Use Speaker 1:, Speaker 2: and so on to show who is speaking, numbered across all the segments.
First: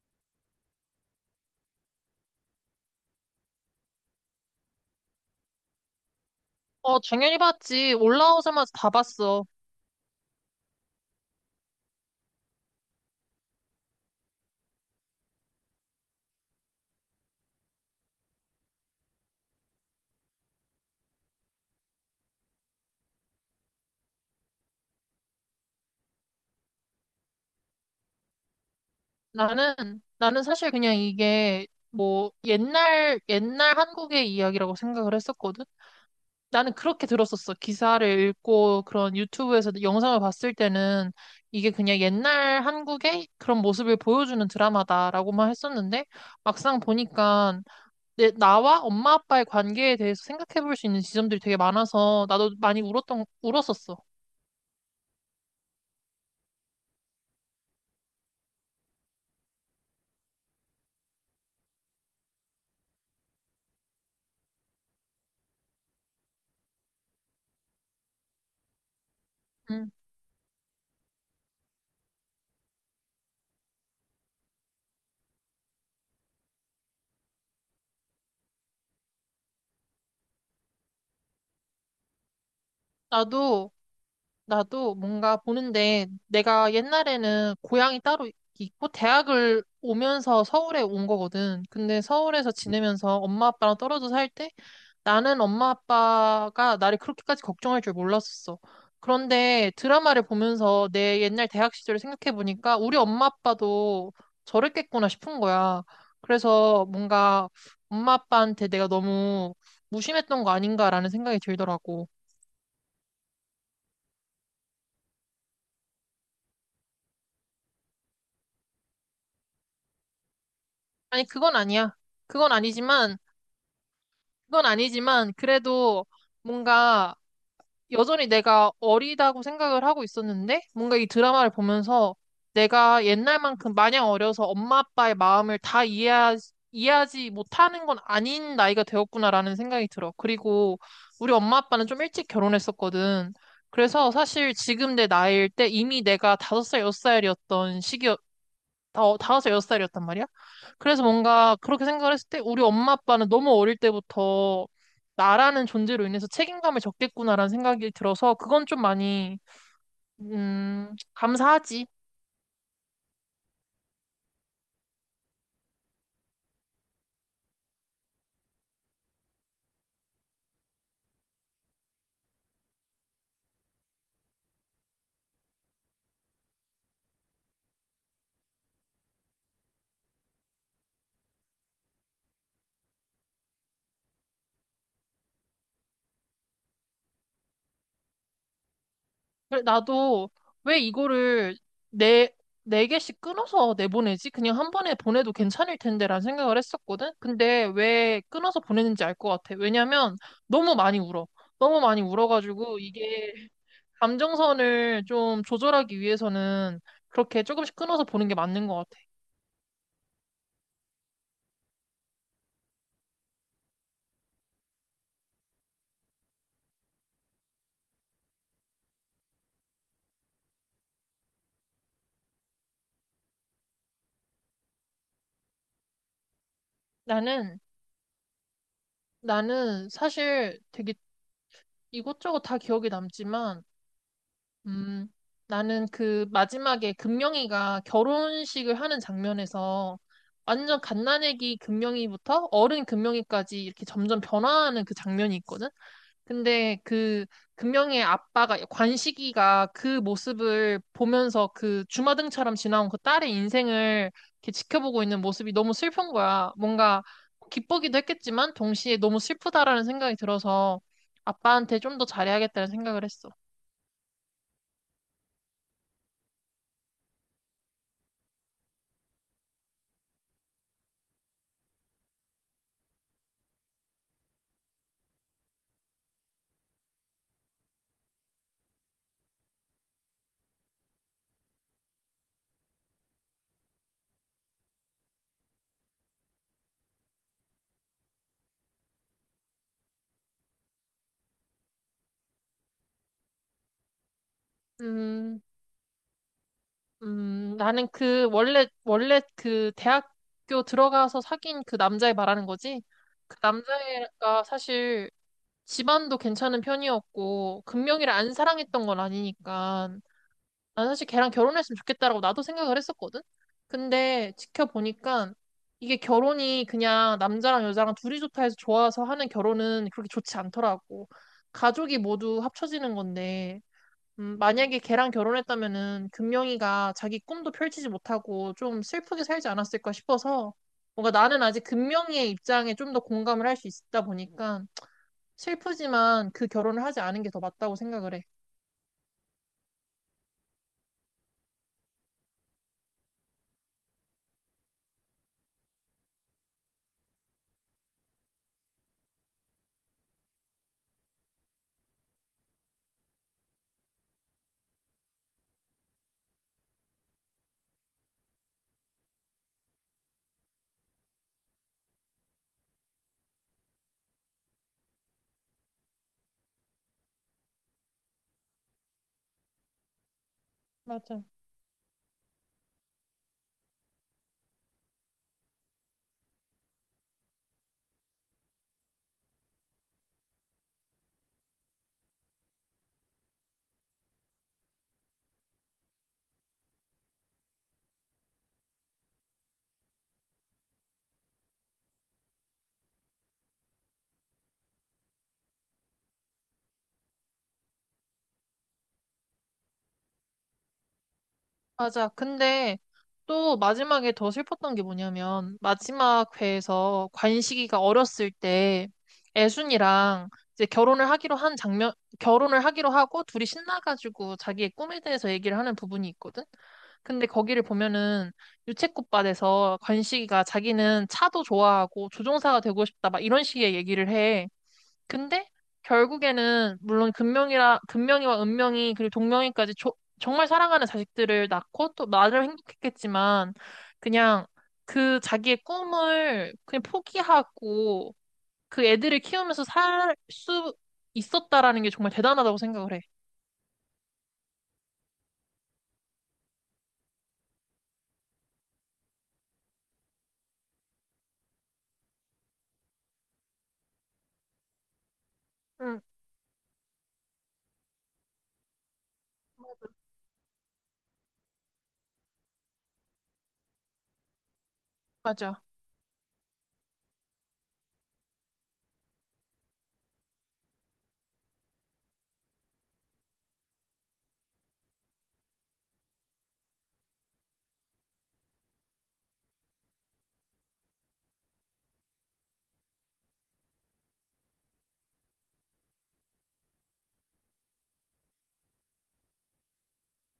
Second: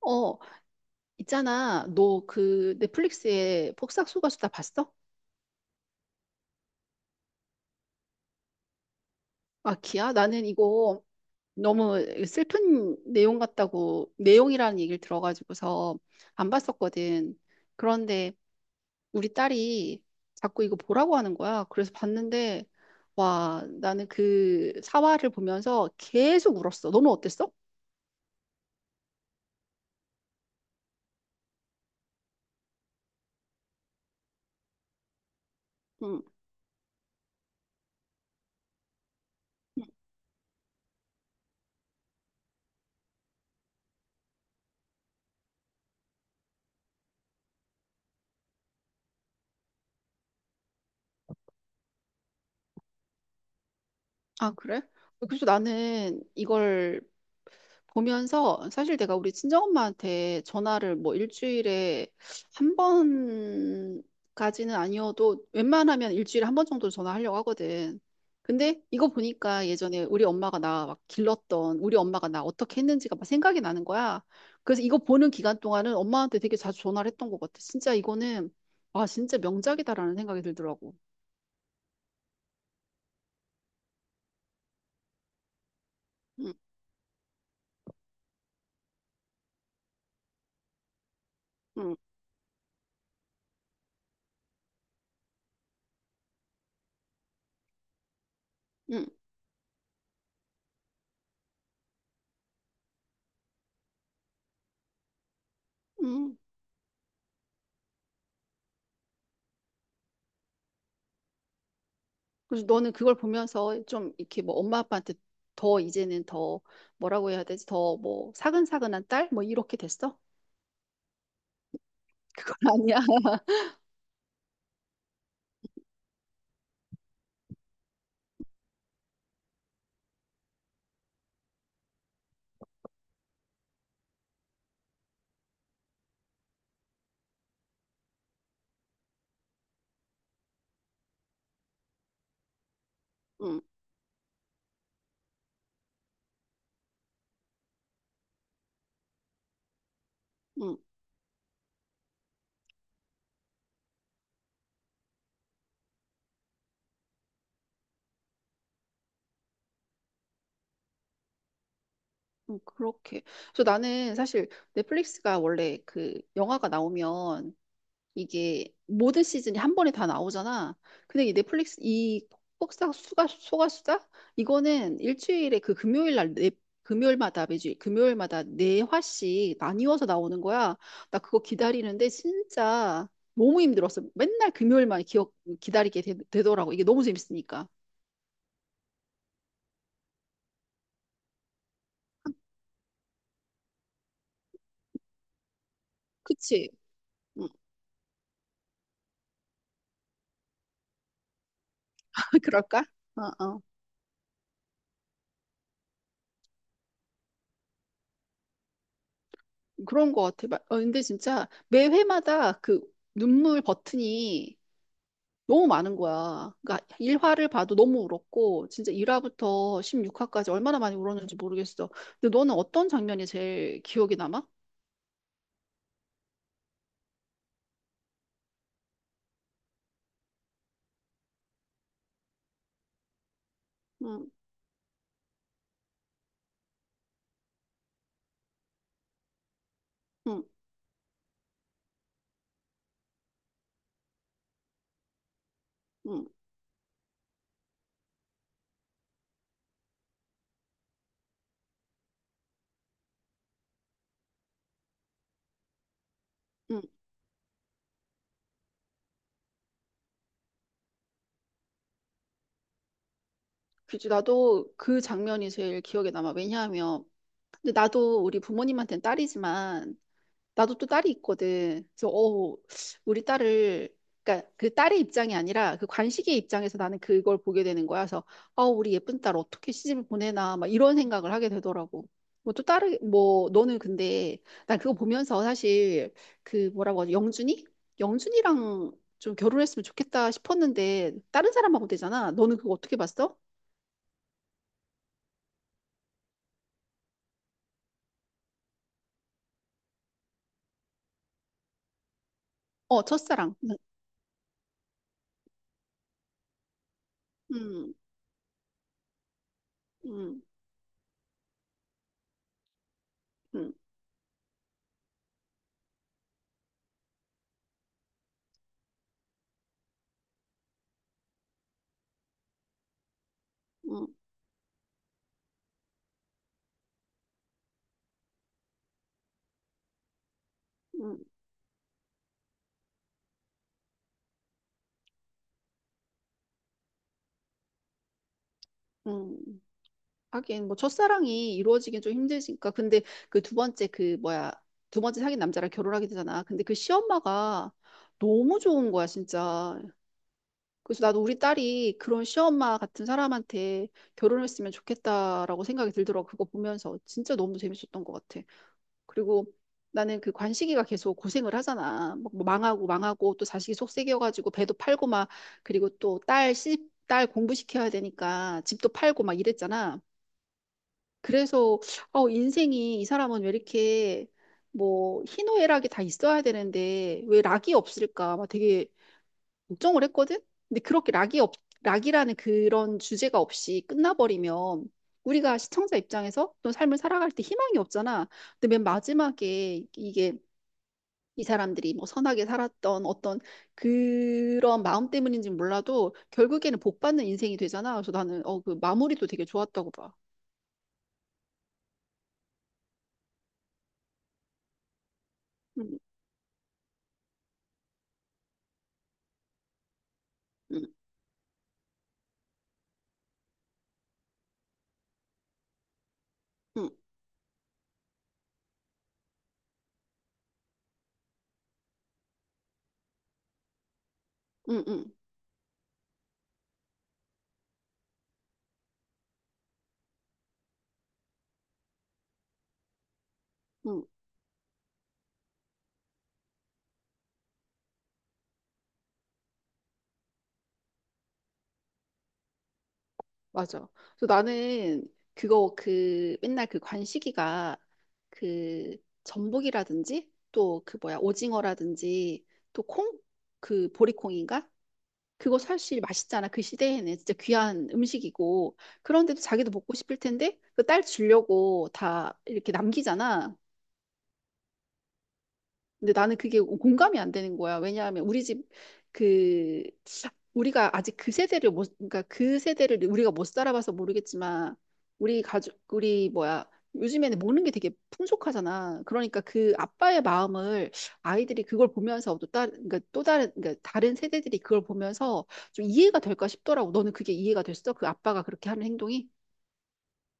Speaker 1: 어, 있잖아. 너 그 넷플릭스에 폭싹소가수 다 봤어?
Speaker 2: 당연히 봤지. 올라오자마자 다 봤어.
Speaker 1: 아, 기야? 나는 이거 너무 슬픈 내용 같다고, 내용이라는 얘기를 들어가지고서 안 봤었거든. 그런데 우리 딸이 자꾸 이거 보라고 하는 거야. 그래서 봤는데, 와, 나는 그 사화를 보면서 계속 울었어. 너는 어땠어?
Speaker 2: 나는, 나는 사실 그냥 이게 뭐 옛날 한국의 이야기라고 생각을 했었거든?
Speaker 1: 응.
Speaker 2: 나는 그렇게 들었었어. 기사를 읽고 그런 유튜브에서 영상을 봤을 때는 이게 그냥 옛날 한국의 그런 모습을 보여주는 드라마다라고만 했었는데 막상 보니까 나와 엄마 아빠의 관계에 대해서 생각해 볼 수 있는 지점들이 되게 많아서 나도 많이 울었었어.
Speaker 1: 아, 그래? 그래서 나는 이걸 보면서 사실 내가 우리 친정엄마한테 전화를 뭐 일주일에 한 번까지는 아니어도 웬만하면 일주일에 한 번 정도 전화하려고 하거든. 근데 이거 보니까
Speaker 2: 음.
Speaker 1: 예전에 우리 엄마가 나 막 길렀던 우리 엄마가 나 어떻게 했는지가 막 생각이 나는 거야. 그래서 이거 보는 기간 동안은 엄마한테 되게 자주 전화를 했던 것 같아. 진짜 이거는 와 진짜 명작이다라는 생각이 들더라고.
Speaker 2: 나도 나도 뭔가 보는데
Speaker 1: 응,
Speaker 2: 내가 옛날에는 고향이 따로 있고 대학을 오면서 서울에 온 거거든.
Speaker 1: 응,
Speaker 2: 근데 서울에서 지내면서 엄마 아빠랑 떨어져 살 때 나는 엄마 아빠가 나를 그렇게까지 걱정할 줄 몰랐었어.
Speaker 1: 응,
Speaker 2: 그런데 드라마를 보면서 내 옛날 대학 시절을 생각해 보니까 우리 엄마 아빠도 저랬겠구나 싶은 거야.
Speaker 1: 응.
Speaker 2: 그래서 뭔가 엄마 아빠한테 내가 너무 무심했던 거 아닌가라는 생각이 들더라고.
Speaker 1: 그래서 너는 그걸 보면서 좀 이렇게 뭐 엄마 아빠한테 더 이제는 더 뭐라고 해야 되지? 더 뭐 사근사근한 딸? 뭐 이렇게 됐어?
Speaker 2: 아니, 그건 아니야. 그건
Speaker 1: 그건 아니야.
Speaker 2: 아니지만 그건 아니지만 그래도 뭔가 여전히 내가 어리다고 생각을 하고 있었는데 뭔가 이 드라마를 보면서 내가 옛날만큼 마냥 어려서 엄마 아빠의 마음을 다 이해하지 못하는 건 아닌 나이가 되었구나라는 생각이 들어. 그리고 우리 엄마 아빠는 좀 일찍 결혼했었거든.
Speaker 1: 응,
Speaker 2: 그래서 사실 지금 내 나이일 때 이미 내가 다섯 살 여섯 살이었던 다섯 살 여섯 살이었단 말이야.
Speaker 1: 응,
Speaker 2: 그래서 뭔가 그렇게 생각을 했을 때 우리 엄마 아빠는 너무 어릴 때부터 나라는 존재로 인해서 책임감을 졌겠구나라는 생각이 들어서 그건 좀 많이 감사하지.
Speaker 1: 응, 그렇게. 그래서 나는 사실 넷플릭스가 원래 그 영화가 나오면 이게 모든 시즌이 한 번에 다 나오잖아. 근데 이 넷플릭스 이 폭싹 수가 소가수다 이거는 일주일에 그 금요일 날 네, 금요일마다 매주 금요일마다 네 화씩 나뉘어서 나오는 거야. 나 그거 기다리는데 진짜 너무 힘들었어. 맨날 금요일만 기억 기다리게 되, 더라고 이게 너무 재밌으니까.
Speaker 2: 그래, 나도 왜 이거를 네, 네 개씩 끊어서 내보내지? 그냥 한 번에 보내도 괜찮을 텐데라는 생각을
Speaker 1: 그치?
Speaker 2: 했었거든?
Speaker 1: 응.
Speaker 2: 근데 왜 끊어서 보내는지 알 것 같아. 왜냐면 너무 많이 울어. 너무 많이 울어가지고
Speaker 1: 그럴까?
Speaker 2: 이게
Speaker 1: 어, 어.
Speaker 2: 감정선을 좀 조절하기 위해서는 그렇게 조금씩 끊어서 보는 게 맞는 것 같아.
Speaker 1: 그런 거 같아. 어, 근데 진짜 매 회마다 그 눈물 버튼이 너무 많은 거야. 그러니까 1화를 봐도 너무 울었고 진짜 1화부터 16화까지 얼마나 많이 울었는지 모르겠어. 근데 너는 어떤 장면이 제일 기억에 남아?
Speaker 2: 나는, 나는 사실 되게 이것저것 다 기억에 남지만
Speaker 1: 응,
Speaker 2: 음, 나는 그 마지막에 금명이가 결혼식을 하는 장면에서
Speaker 1: 응,
Speaker 2: 완전 갓난아기 금명이부터 어른 금명이까지 이렇게 점점 변화하는 그 장면이 있거든?
Speaker 1: 응,
Speaker 2: 근데 그 금명이의 아빠가, 관식이가 그 모습을 보면서 그 주마등처럼 지나온 그 딸의 인생을 이렇게 지켜보고 있는 모습이 너무 슬픈 거야.
Speaker 1: 응.
Speaker 2: 뭔가 기쁘기도 했겠지만 동시에 너무 슬프다라는 생각이 들어서 아빠한테 좀 더 잘해야겠다는 생각을 했어.
Speaker 1: 그치, 나도 그 장면이 제일 기억에 남아. 왜냐하면 근데 나도 우리 부모님한테는 딸이지만 나도 또 딸이 있거든. 그래서 어 우리 딸을 그러니까 그 딸의 입장이 아니라 그 관식의 입장에서 나는 그걸 보게 되는 거야. 그래서 아 우리 예쁜 딸 어떻게 시집을 보내나 막 이런 생각을 하게 되더라고. 뭐 또 딸이 뭐 너는 근데 난 그거 보면서 사실 그 뭐라고 하지 영준이? 영준이랑 좀 결혼했으면 좋겠다 싶었는데 다른 사람하고 되잖아. 너는 그거 어떻게 봤어?
Speaker 2: 음. 나는 그, 원래 그 대학교 들어가서 사귄 그 남자애 말하는 거지?
Speaker 1: 어
Speaker 2: 그
Speaker 1: 첫사랑.
Speaker 2: 남자애가 사실 집안도 괜찮은 편이었고,
Speaker 1: 음,
Speaker 2: 금명이를 안 사랑했던 건 아니니까,
Speaker 1: 음,
Speaker 2: 난 사실 걔랑 결혼했으면 좋겠다라고 나도 생각을 했었거든?
Speaker 1: 음,
Speaker 2: 근데 지켜보니까, 이게 결혼이 그냥 남자랑 여자랑 둘이 좋다 해서 좋아서 하는 결혼은 그렇게 좋지 않더라고. 가족이 모두 합쳐지는 건데,
Speaker 1: 음,
Speaker 2: 만약에 걔랑 결혼했다면은 금명이가 자기 꿈도 펼치지 못하고 좀 슬프게 살지 않았을까 싶어서 뭔가
Speaker 1: 음,
Speaker 2: 나는 아직 금명이의 입장에 좀 더 공감을 할 수 있다 보니까 슬프지만 그 결혼을 하지 않은 게 더 맞다고 생각을 해.
Speaker 1: 음. 하긴 뭐 첫사랑이 이루어지긴 좀 힘들니까 근데 그 두 번째 그 뭐야 두 번째 사귄 남자랑 결혼하게 되잖아 근데 그 시엄마가 너무 좋은 거야 진짜 그래서 나도 우리 딸이 그런 시엄마 같은 사람한테 결혼했으면 좋겠다라고 생각이 들더라고 그거 보면서 진짜 너무 재밌었던 것 같아 그리고 나는 그 관식이가 계속 고생을 하잖아 막뭐 망하고 망하고 또 자식이 속썩여가지고 배도 팔고 막 그리고 또 딸 시딸 공부시켜야 되니까 집도 팔고 막 이랬잖아
Speaker 2: 맞아.
Speaker 1: 그래서 어, 인생이 이 사람은 왜 이렇게 뭐 희노애락이 다 있어야 되는데 왜 락이 없을까 막 되게 걱정을 했거든. 근데 그렇게 락이라는 그런 주제가 없이 끝나버리면 우리가 시청자 입장에서 또 삶을 살아갈 때 희망이 없잖아. 근데 맨 마지막에 이게 이 사람들이 뭐 선하게 살았던 어떤 그런 마음 때문인지 몰라도 결국에는 복 받는 인생이 되잖아. 그래서 나는 어, 그 마무리도 되게 좋았다고 봐.
Speaker 2: 맞아. 근데 또 마지막에 더 슬펐던 게 뭐냐면
Speaker 1: 음,
Speaker 2: 마지막 회에서 관식이가 어렸을 때 애순이랑 이제
Speaker 1: 음,
Speaker 2: 결혼을 하기로 한 장면, 결혼을 하기로 하고 둘이 신나가지고 자기의 꿈에 대해서 얘기를 하는 부분이 있거든.
Speaker 1: 음,
Speaker 2: 근데 거기를 보면은 유채꽃밭에서 관식이가 자기는 차도 좋아하고 조종사가 되고 싶다 막 이런 식의 얘기를 해.
Speaker 1: 음, 음.
Speaker 2: 근데 결국에는 물론 금명이라 금명이와 은명이 그리고 동명이까지 정말 사랑하는 자식들을 낳고 또 나름 행복했겠지만
Speaker 1: 응,
Speaker 2: 그냥 그 자기의 꿈을 그냥 포기하고 그 애들을 키우면서 살 수 있었다라는 게 정말 대단하다고 생각을 해.
Speaker 1: 맞아. 그래서 나는 그거 그 맨날 그 관식이가 그 전복이라든지 또 그 뭐야 오징어라든지 또 콩? 그 보리콩인가? 그거 사실
Speaker 2: 응,
Speaker 1: 맛있잖아. 그 시대에는 진짜 귀한 음식이고 그런데도 자기도 먹고 싶을 텐데 그 딸 주려고 다 이렇게 남기잖아.
Speaker 2: 맞아.
Speaker 1: 근데 나는 그게 공감이 안 되는 거야. 왜냐하면 우리 집 그 우리가 아직 그 세대를 못 그러니까 그 세대를 우리가 못 살아봐서 모르겠지만 우리 가족 우리 뭐야 요즘에는 먹는 게 되게 풍족하잖아. 그러니까 그 아빠의 마음을 아이들이 그걸 보면서 또 다른 그러니까 또 다른 그러니까 다른 세대들이 그걸 보면서 좀 이해가 될까 싶더라고. 너는 그게 이해가 됐어? 그 아빠가 그렇게 하는 행동이?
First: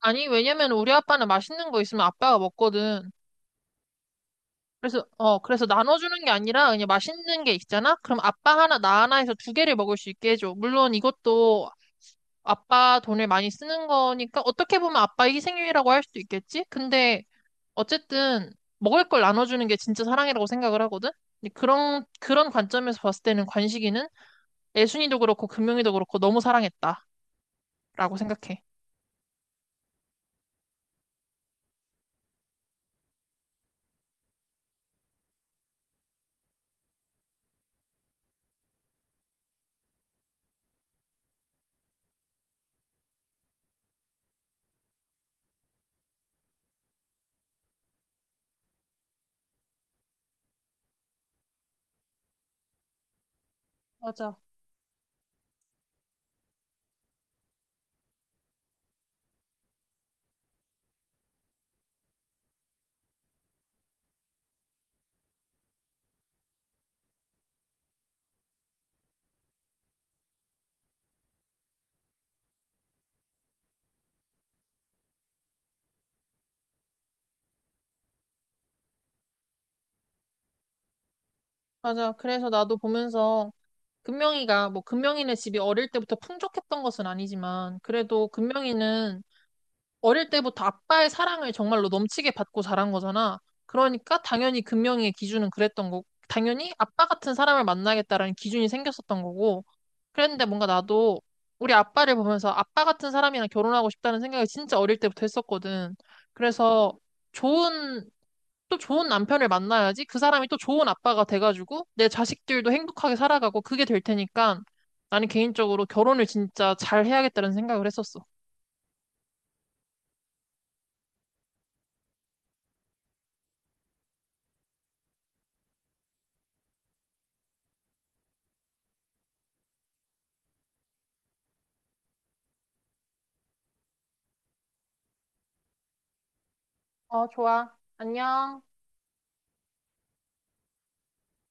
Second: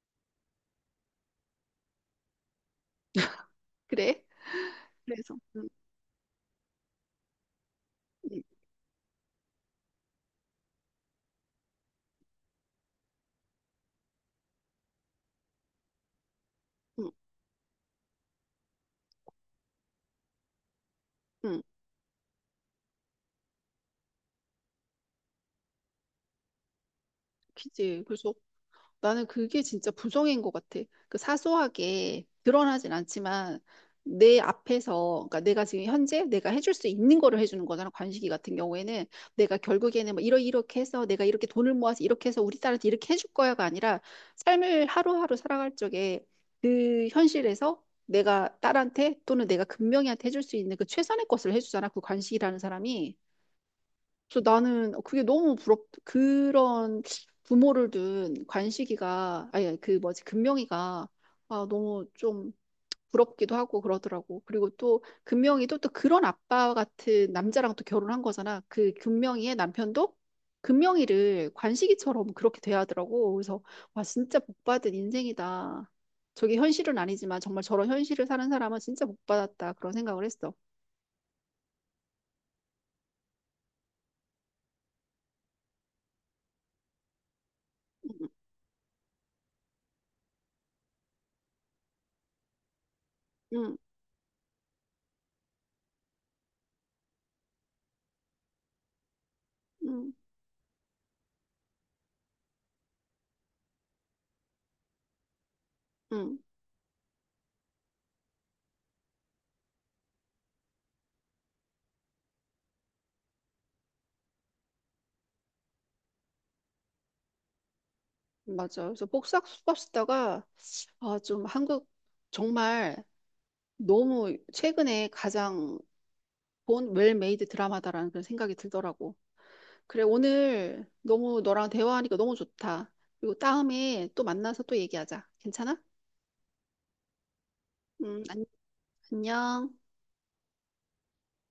Speaker 2: 아니, 왜냐면 우리 아빠는 맛있는 거 있으면 아빠가 먹거든.
Speaker 1: 그래? 그래서
Speaker 2: 그래서
Speaker 1: 응
Speaker 2: 나눠주는 게 아니라 그냥 맛있는 게 있잖아? 그럼
Speaker 1: 응
Speaker 2: 아빠 하나, 나 하나 해서 두 개를 먹을 수 있게 해줘. 물론 이것도 아빠 돈을 많이 쓰는 거니까 어떻게 보면 아빠 희생이라고 할 수도 있겠지?
Speaker 1: 응
Speaker 2: 근데 어쨌든 먹을 걸 나눠주는 게 진짜 사랑이라고 생각을 하거든? 근데
Speaker 1: 응,
Speaker 2: 그런 관점에서 봤을 때는 관식이는 애순이도 그렇고 금용이도 그렇고 너무 사랑했다라고
Speaker 1: 그치. 그래서
Speaker 2: 생각해.
Speaker 1: 나는 그게 진짜 부정인 것 같아. 그 사소하게 드러나진 않지만 내 앞에서, 그러니까 내가 지금 현재 내가 해줄 수 있는 거를 해주는 거잖아. 관식이 같은 경우에는 내가 결국에는 뭐 이러 이렇게 해서 내가 이렇게 돈을 모아서 이렇게 해서 우리 딸한테 이렇게 해줄 거야가 아니라 삶을 하루하루 살아갈 적에 그 현실에서 내가 딸한테 또는 내가 금명이한테 해줄 수 있는 그 최선의 것을 해주잖아. 그 관식이라는 사람이.
Speaker 2: 맞아.
Speaker 1: 저 나는 그게 너무 부럽, 그런 부모를 둔 관식이가, 아니, 아니, 그 뭐지, 금명이가, 아, 너무 좀 부럽기도 하고 그러더라고. 그리고 또 금명이도 또 그런 아빠 같은 남자랑 또 결혼한 거잖아. 그 금명이의 남편도 금명이를 관식이처럼 그렇게 대하더라고. 그래서, 와, 진짜 복 받은 인생이다. 저게 현실은 아니지만 정말 저런 현실을 사는 사람은 진짜 복 받았다. 그런 생각을 했어.
Speaker 2: 맞아. 그래서 나도 보면서 금명이가 뭐 금명이네 집이 어릴 때부터 풍족했던 것은 아니지만 그래도 금명이는 어릴 때부터 아빠의 사랑을 정말로 넘치게 받고 자란 거잖아.
Speaker 1: 응,
Speaker 2: 그러니까 당연히 금명이의 기준은 그랬던 거고 당연히 아빠 같은 사람을 만나겠다라는 기준이 생겼었던 거고
Speaker 1: 응, 응.
Speaker 2: 그랬는데 뭔가 나도 우리 아빠를 보면서 아빠 같은 사람이랑 결혼하고 싶다는 생각을 진짜 어릴 때부터 했었거든.
Speaker 1: 응.
Speaker 2: 그래서 좋은 또 좋은 남편을 만나야지 그 사람이 또 좋은 아빠가 돼가지고 내 자식들도 행복하게 살아가고 그게 될 테니까 나는 개인적으로 결혼을 진짜 잘 해야겠다는 생각을 했었어.
Speaker 1: 맞아. 그래서 복싹 수박 쓰다가 아, 좀 한국 정말 너무 최근에 가장 본 웰메이드 드라마다라는 그런 생각이 들더라고. 그래, 오늘 너무 너랑 대화하니까 너무 좋다. 그리고 다음에 또 만나서 또 얘기하자. 괜찮아?
Speaker 2: 어, 좋아.
Speaker 1: 음, 안-
Speaker 2: 안녕.
Speaker 1: 안녕.